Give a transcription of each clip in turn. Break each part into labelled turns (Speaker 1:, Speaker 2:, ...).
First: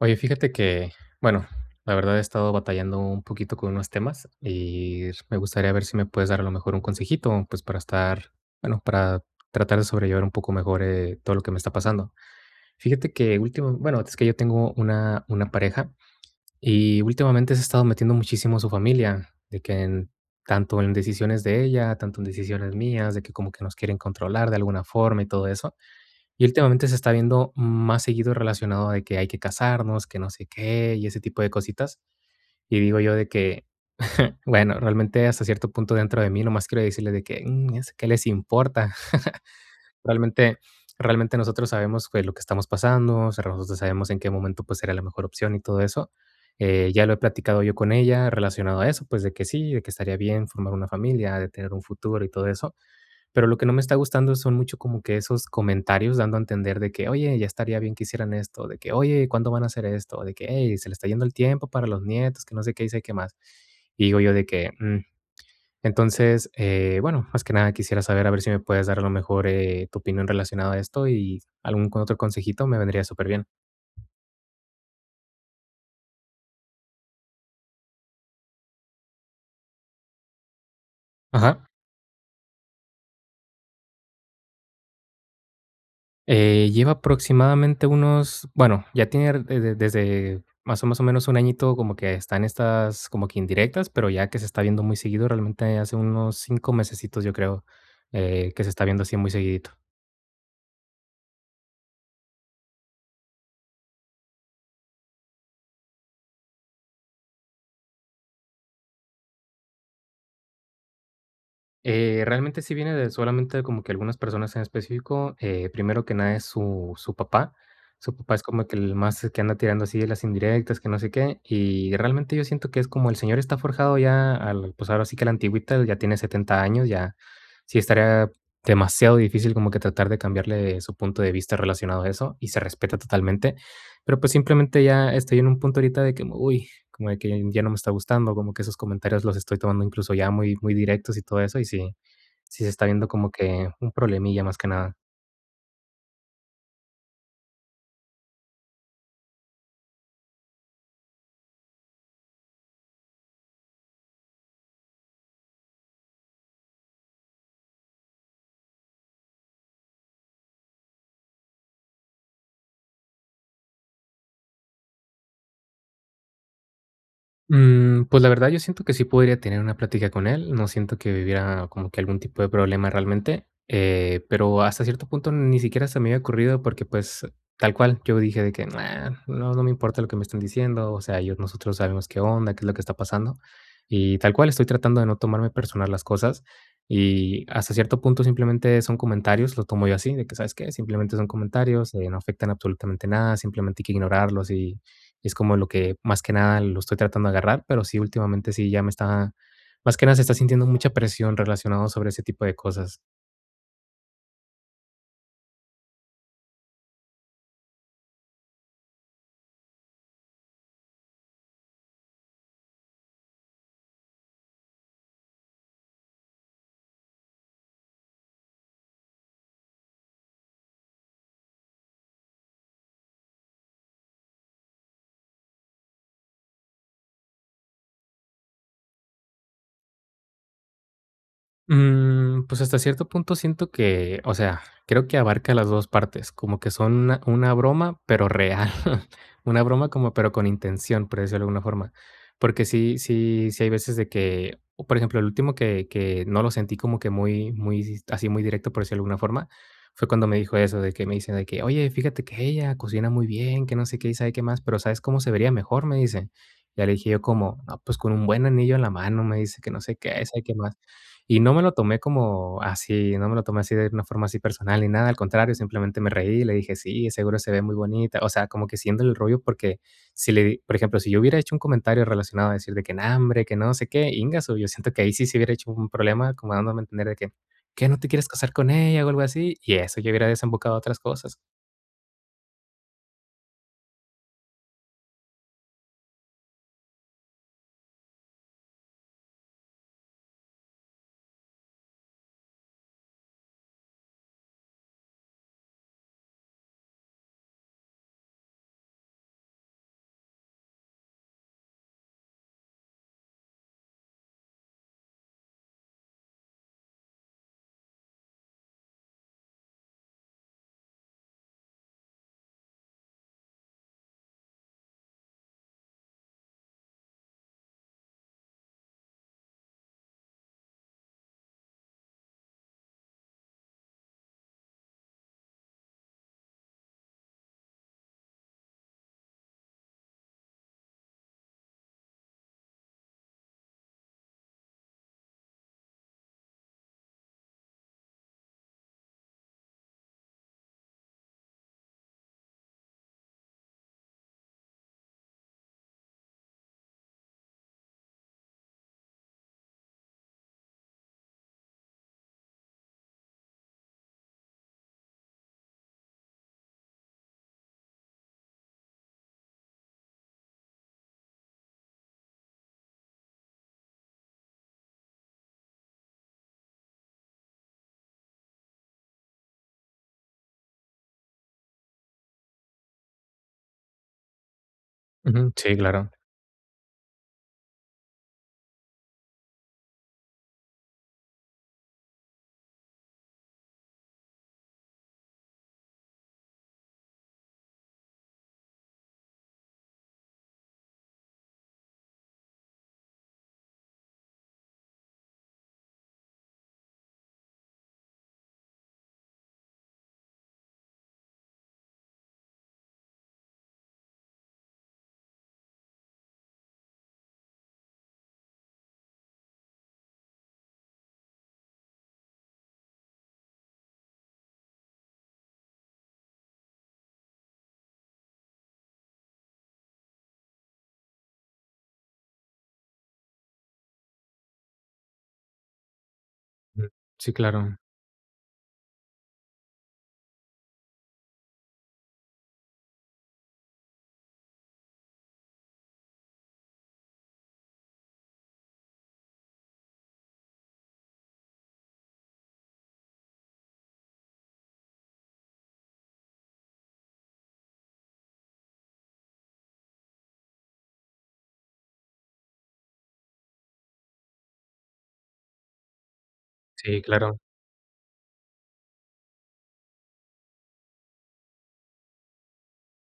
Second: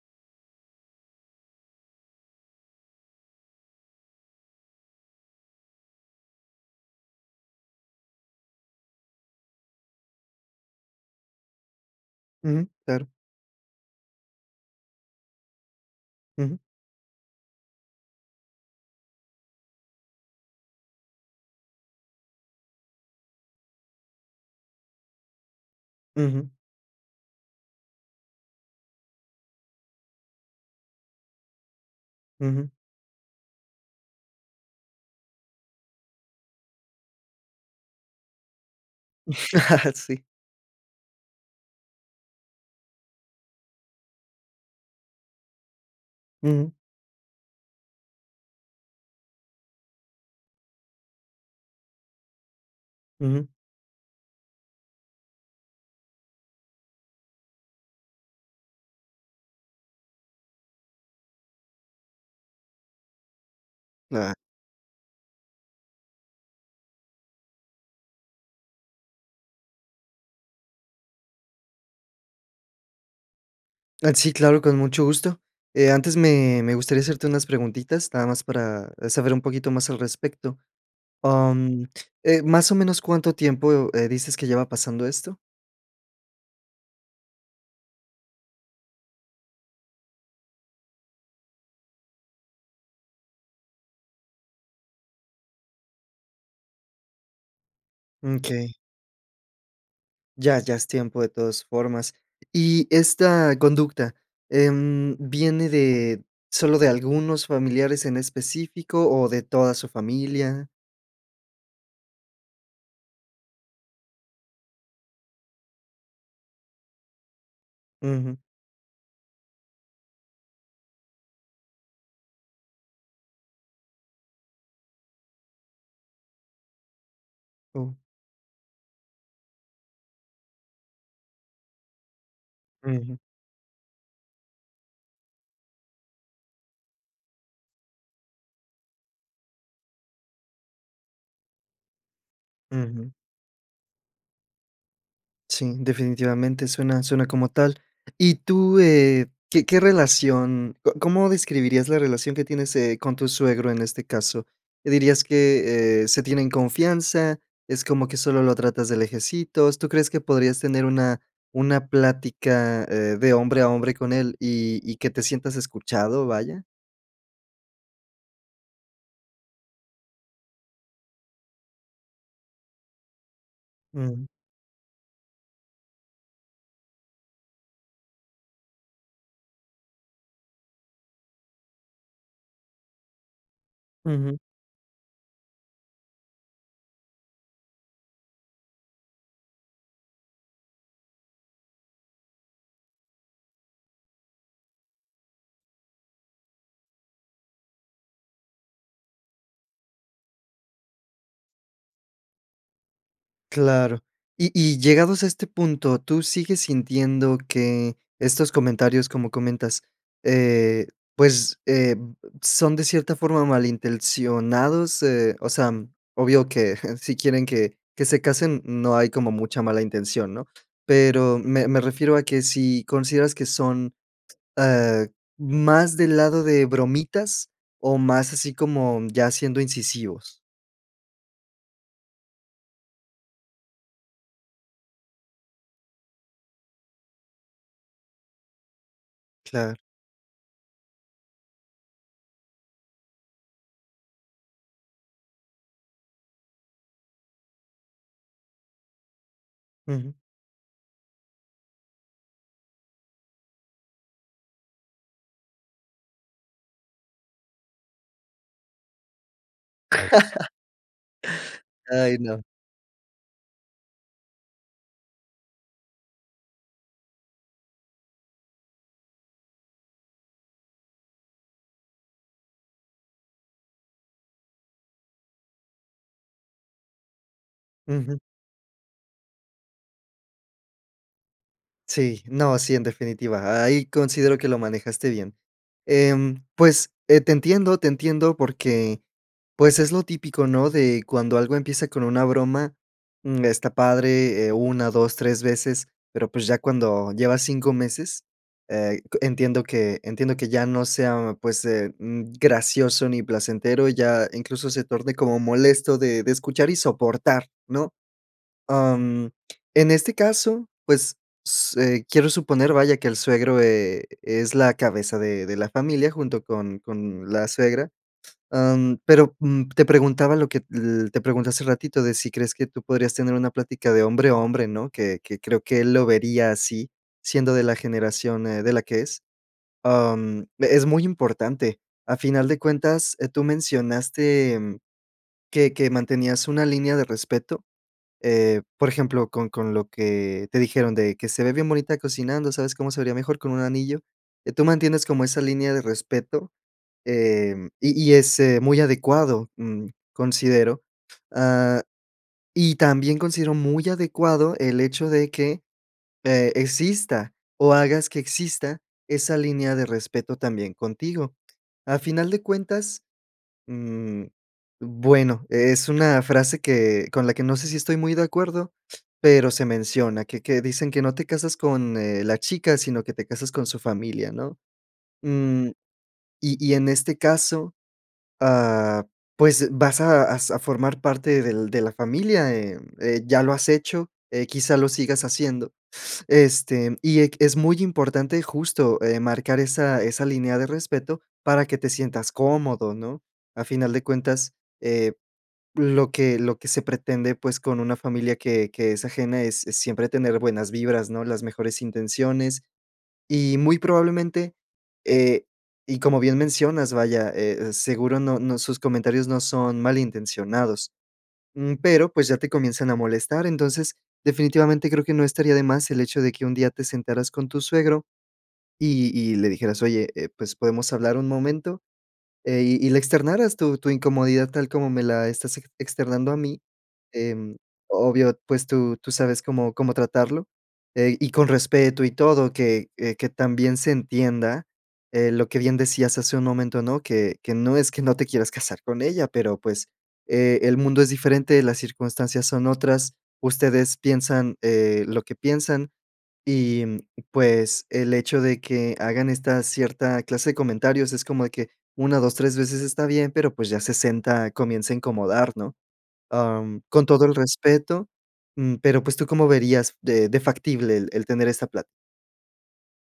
Speaker 1: Oye, fíjate que, bueno, la verdad he estado batallando un poquito con unos temas, y me gustaría ver si me puedes dar a lo mejor un consejito, pues, para estar, bueno, para tratar de sobrellevar un poco mejor, eh, todo lo que me está pasando.
Speaker 2: Ujú, claro.
Speaker 1: Fíjate que, ultima bueno, es que yo tengo una una pareja,
Speaker 2: Ujú.
Speaker 1: y últimamente se ha estado metiendo muchísimo su familia, de que en tanto en decisiones de ella, tanto en decisiones mías, de que como que nos quieren controlar de alguna forma y todo eso. Y
Speaker 2: Ujú.
Speaker 1: últimamente se está viendo más seguido relacionado de que hay que casarnos, que no sé qué y ese tipo de cositas.
Speaker 2: Ujú.
Speaker 1: Y digo yo de que, bueno, realmente hasta cierto punto dentro de mí, nomás quiero decirles de que: "Mm, ¿qué les importa?".
Speaker 2: Sí.
Speaker 1: Realmente realmente nosotros sabemos que es lo que estamos pasando, o sea, nosotros sabemos en qué momento, pues, sería la mejor opción y todo eso.
Speaker 2: Ujú.
Speaker 1: Eh, ya lo he platicado yo con ella relacionado a eso, pues, de que sí, de que estaría bien formar una familia, de tener un futuro y todo eso. Pero
Speaker 2: Ujú.
Speaker 1: lo que no me está gustando son mucho como que esos comentarios dando a entender de que, oye, ya estaría bien que hicieran esto, de que, oye, ¿cuándo van a hacer esto?, o de que, ey, se le está yendo el tiempo para los nietos, que no sé qué, y sé qué más. Y digo yo
Speaker 2: Ah.
Speaker 1: de que, mm, entonces, eh, bueno, más que nada quisiera saber a ver si me puedes dar a lo mejor, eh, tu opinión relacionado a esto y algún que otro consejito, me vendría superbién.
Speaker 2: Ah, sí, claro, con mucho gusto. Eh, antes me me gustaría hacerte unas preguntitas, nada más para saber un poquito más al respecto.
Speaker 1: Ajá.
Speaker 2: Mm, eh, más o menos, ¿cuánto tiempo, eh, dices que lleva pasando esto?
Speaker 1: Eh, lleva aproximadamente unos, bueno, ya tiene ra e de desde más o más o menos un añito como que está en estas como que indirectas, pero ya que se está viendo muy seguido, realmente hace unos 5 mesecitos, yo creo,
Speaker 2: Mm,
Speaker 1: eh, que se
Speaker 2: okey.
Speaker 1: está viendo así muy seguidito.
Speaker 2: Ya ya es tiempo de todas formas. Y esta conducta, em, ¿viene de solo de algunos familiares en específico o de toda su familia?
Speaker 1: Eh, realmente sí viene de solamente como que algunas personas en específico, eh, primero que nada es su su papá. Su papá
Speaker 2: Ujú.
Speaker 1: es como que el más que anda tirando así de las indirectas, que no sé qué. Y realmente yo siento que es como el señor está forjado ya al, pues, ahora sí que a la antigüita, ya tiene 70 años, ya sí
Speaker 2: Oh.
Speaker 1: estaría demasiado difícil como que tratar de cambiarle su punto de vista relacionado a eso, y se respeta
Speaker 2: Ujú.
Speaker 1: totalmente. Pero pues simplemente ya estoy en un punto ahorita de, uy, que como de que ya no me está gustando, como que sus comentarios los estoy tomando incluso ya muy muy directos y todo eso, y sí sí se está viendo
Speaker 2: Ujú.
Speaker 1: como que un problemilla más que nada.
Speaker 2: Sí, definitivamente suena suena como tal. Y tú, eh, ¿qué qué relación? ¿Co cómo describirías la relación que tienes, eh, con tu suegro en este caso? ¿Dirías que, eh, se tienen confianza? ¿Es como que solo lo tratas de lejecitos? ¿Tú crees que podrías tener una una plática, eh, de hombre a hombre con él y y que te sientas escuchado, vaya?
Speaker 1: Mmm, pues, la verdad, yo siento que sí podría tener una plática con él, no siento que hubiera como que algún tipo de problema realmente, eh,
Speaker 2: Mm.
Speaker 1: pero hasta cierto punto ni siquiera se me había ocurrido porque, pues, tal cual, yo dije de que: "Na, no, no me importa lo que me estén diciendo, o sea, yo nosotros sabemos qué onda, qué es lo que está pasando". Y tal
Speaker 2: Ujú.
Speaker 1: cual, estoy tratando de no tomarme personal las cosas. Y hasta cierto punto, simplemente son comentarios, lo tomo yo así, de que, ¿sabes qué? Simplemente son comentarios, eh, no afectan absolutamente nada, simplemente hay que ignorarlos y es como lo que más que nada lo estoy tratando de agarrar. Pero sí, últimamente sí ya me está más que nada se está sintiendo mucha presión relacionado sobre ese tipo de cosas.
Speaker 2: Claro. Y y llegados a este punto, ¿tú sigues sintiendo que estos comentarios, como comentas, eh, pues, eh, son de cierta forma malintencionados? Eh, o sea, obvio que si quieren que que se casen no hay como mucha mala intención, ¿no? Pero me me refiero a que si consideras que son, ah, más del lado de bromitas o más así como ya siendo incisivos.
Speaker 1: Mm, pues, hasta cierto punto siento que, o sea, creo que abarca las 2 partes, como que son una una broma, pero real. Una
Speaker 2: Claro.
Speaker 1: broma como pero con intención, por decirlo de alguna forma. Porque sí sí sí hay veces de que, por ejemplo, el último que que no lo sentí como que muy muy, si así, muy directo por decirlo de alguna forma, fue
Speaker 2: Ujú.
Speaker 1: cuando me dijo eso, de que me dicen de que: "Oye, fíjate que ella cocina muy bien, que no sé qué y sabe qué más, pero ¿sabes cómo se vería mejor?", me dice. Ya le dije yo: "¿Cómo?", no, "pues con un buen anillo en la mano", me dice que no sé qué, y sabe qué más. Y no me lo tomé
Speaker 2: Ay, no.
Speaker 1: como así no me lo tomé así de una forma así personal ni nada, al contrario, simplemente me reí, y le dije: "Sí, seguro se ve muy bonita". O sea, como que haciéndole el rollo porque si le di por ejemplo, si yo hubiera hecho un comentario relacionado a decir de que: "No, hombre, que no sé qué", íngasu, yo siento que ahí sí se hubiera hecho un problema, como dándome a entender de que: "¿Qué no te
Speaker 2: Ujú.
Speaker 1: quieres casar con ella, o, algo así?". Y eso, ya hubiera desembocado a otras cosas.
Speaker 2: Sí, no, sí, en definitiva, ahí considero que lo manejaste bien. Em, pues, eh, te entiendo, te entiendo porque, pues es lo típico, ¿no? De cuando algo empieza con una broma, mm, está padre, eh, 1, 2, 3 veces, pero, pues ya cuando llevas 5 meses, eh c entiendo que entiendo que ya no sea, pues, eh, mm, gracioso ni placentero, ya incluso, se torne como molesto de de escuchar y soportar, ¿no? Am, en este caso, pues, s eh, quiero suponer, vaya, que el suegro e es la cabeza de de la familia junto con con la suegra. Em, pero, mm, te preguntaba lo que l te pregunté hace ratito, de si crees que tú podrías tener una plática de hombre a hombre, ¿no? Que que creo que él lo vería así, siendo de la generación, eh, de la que es. Am, e es muy importante. A final de cuentas, eh, tú mencionaste, mm, que que mantenías una línea de respeto. Eh, por ejemplo, con con lo que te dijeron de que se ve bien bonita cocinando, ¿sabes cómo se vería mejor con un anillo? Eh, tú mantienes como esa línea de respeto, em, y y, es, eh, muy adecuado, mm, considero. Ah, y también considero muy adecuado el hecho de que, eh, exista, o, hagas que exista esa línea de respeto también contigo. A final de cuentas, mm, bueno, es una frase que con la que, no sé, si estoy muy de acuerdo pero se menciona que que dicen que no te casas con, eh, la chica, sino que te casas con su familia, ¿no?
Speaker 1: Ujú,
Speaker 2: Mm,
Speaker 1: sí, claro.
Speaker 2: y y en este caso, ah, pues, vas a a sa formar parte del de la familia, eh eh, ya lo has hecho, eh, quizá lo sigas haciendo. Este, y ec es muy importante justo, eh, marcar esa esa línea de respeto para que te sientas cómodo, ¿no? A final de cuentas, eh, lo que lo que se pretende, pues, con una familia que que es ajena es es siempre tener buenas vibras, ¿no? Las mejores intenciones. Y muy probablemente, eh, y como bien mencionas, vaya, eh, seguro no no sus comentarios no son mal intencionados. Mm, pero, pues, ya te comienzan a molestar. Entonces, definitivamente creo que no estaría de más el hecho de que un día te sentaras con tu suegro, y y le dijeras: "Oye, eh, pues, ¿podemos hablar un momento?". Eh, y y le externaras tu tu incomodidad tal como me la estás ex externando a mí.
Speaker 1: Sí,
Speaker 2: Em,
Speaker 1: claro.
Speaker 2: obvio, pues, tú tú sabes cómo cómo tratarlo, eh, y con respeto. Y todo que, eh, que también se entienda, eh, lo que bien decías hace un momento, ¿no? Que que no es que no te quieras casar con ella, pero, pues, e el mundo es diferente, las circunstancias son otras. Ustedes piensan, eh, lo que piensan, y, mm, pues, el hecho de que hagan esta cierta clase de comentarios es como de que 1, 2, 3 veces está bien, pero, pues, ya 60 comienza a incomodar, ¿no? Am,
Speaker 1: Sí,
Speaker 2: con todo el
Speaker 1: claro.
Speaker 2: respeto, mm, pero, pues, ¿tú cómo verías de de factible el el tener esta plat?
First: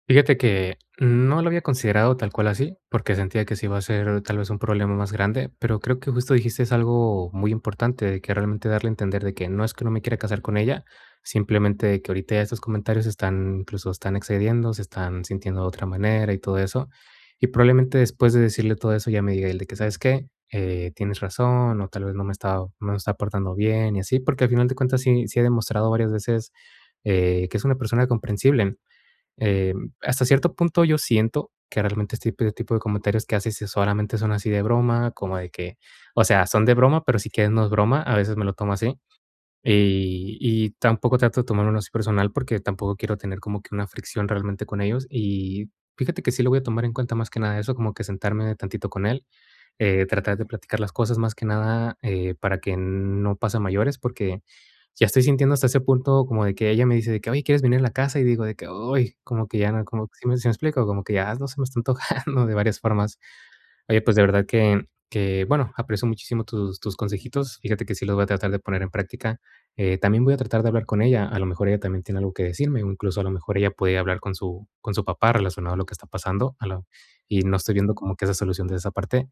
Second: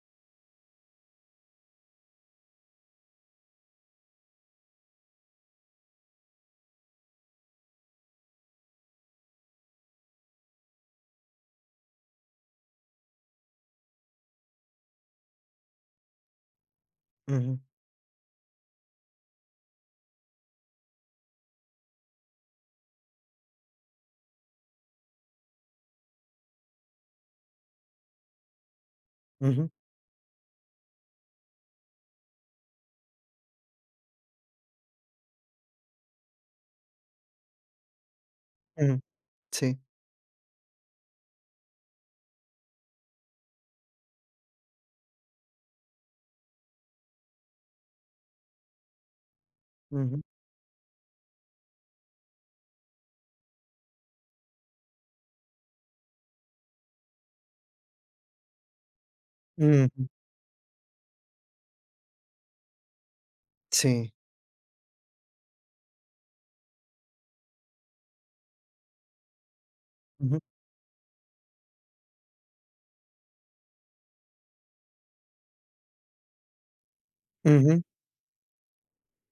Speaker 1: Fíjate que, no lo había considerado tal cual así, porque sentía que sí va a ser, tal vez, un problema más grande, pero creo que justo dijiste algo muy importante, de que realmente darle a entender de que no es que no me quiera casar con ella, simplemente que ahorita ya estos comentarios están incluso están excediendo, se están sintiendo de otra manera y todo eso. Y
Speaker 2: Ujú.
Speaker 1: probablemente después de decirle todo eso, ella me diga el de que: "¿Sabes qué? Eh, tienes razón, o tal vez no me he estado no me he estado portando bien y así". Porque al final de cuentas sí sí ha demostrado varias veces, eh, que es una persona comprensible,
Speaker 2: Ujú.
Speaker 1: em, hasta cierto punto, yo siento que realmente este p tipo de comentarios que hace sí solamente son así de broma, como de que, o sea, son de broma, pero si quieres no es broma, a veces me lo tomo así.
Speaker 2: Ujú. Sí.
Speaker 1: Y y tampoco trato de tomármelo así personal, porque tampoco quiero tener como que una fricción realmente con ellos. Y fíjate que sí lo voy a tomar en cuenta, más que nada eso, como que sentarme tantito con él, eh,
Speaker 2: Ujú.
Speaker 1: tratar de platicar las cosas más que nada, eh, para que no pase a mayores. Porque ya estoy sintiendo hasta ese punto como de que ella me dice de que: "Oye, ¿quieres venir en la casa?". Y digo de que, ay, como que ya no
Speaker 2: Ujú.
Speaker 1: como que, ¿sí me sí me explico? Como que ya no se me está antojando de varias formas. Oye,
Speaker 2: Sí.
Speaker 1: pues de verdad que que, bueno, aprecio muchísimo tus tus consejitos. Fíjate que sí los voy a tratar de poner en práctica, eh, también voy a
Speaker 2: Ujú.
Speaker 1: tratar de hablar con ella. A lo mejor ella también tiene algo que decirme. Incluso a lo mejor ella puede hablar con su con su papá relacionado a lo que está pasando, a lo y no estoy
Speaker 2: Ujú.
Speaker 1: viendo como que esa solución de esa parte.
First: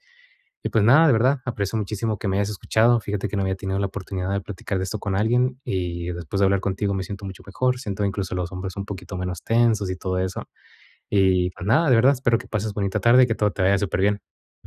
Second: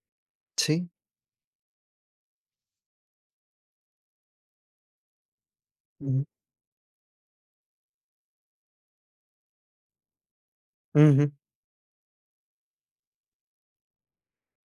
Speaker 1: Y pues
Speaker 2: Sí.
Speaker 1: nada, de verdad aprecio muchísimo que me hayas escuchado. Fíjate que no había tenido la oportunidad de platicar de esto con alguien, y
Speaker 2: Ujú.
Speaker 1: después de hablar contigo, me siento mucho mejor. Siento incluso los hombros un poquito menos tensos y todo eso.
Speaker 2: Ujú.
Speaker 1: Y, pues, nada, de verdad, espero que pases bonita tarde y que todo te vaya superbién.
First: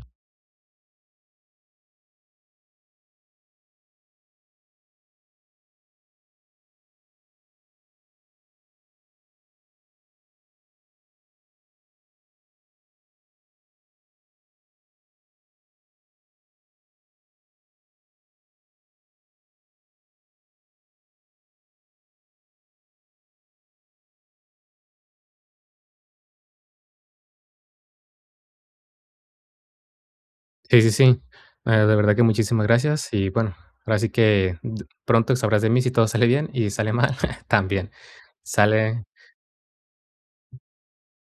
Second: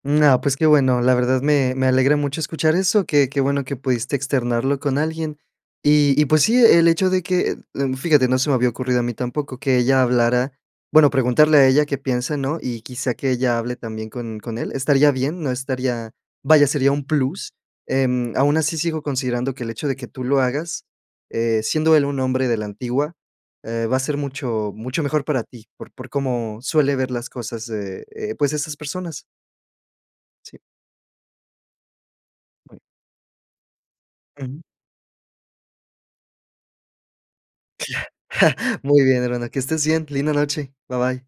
Speaker 2: No, pues, qué bueno. La verdad me me alegra mucho escuchar eso. Qué qué bueno que pudiste externarlo con alguien. Y y, pues, sí, e el hecho de que, fíjate, no se me había ocurrido a mí tampoco que ella hablara, bueno, preguntarle a ella qué piensa, ¿no? Y quizá que ella hable también con con él. Estaría bien, no estaría, vaya, sería un plus, em, aun así sigo considerando que el hecho de que tú lo hagas, eh, siendo él un hombre de la antigua, eh, va a ser mucho mucho mejor para ti, por por cómo suele ver las cosas de, eh, pues, esas personas. Sí.
Speaker 1: Sí, sí, sí. Ah, de verdad que muchísimas gracias. Y bueno, ahora sí que
Speaker 2: Ujú.
Speaker 1: d pronto sabrás de mí si todo sale bien y si sale mal, también.
Speaker 2: Muy
Speaker 1: Sale.
Speaker 2: bien, hermano. Que estés bien. Linda noche. Ba bye.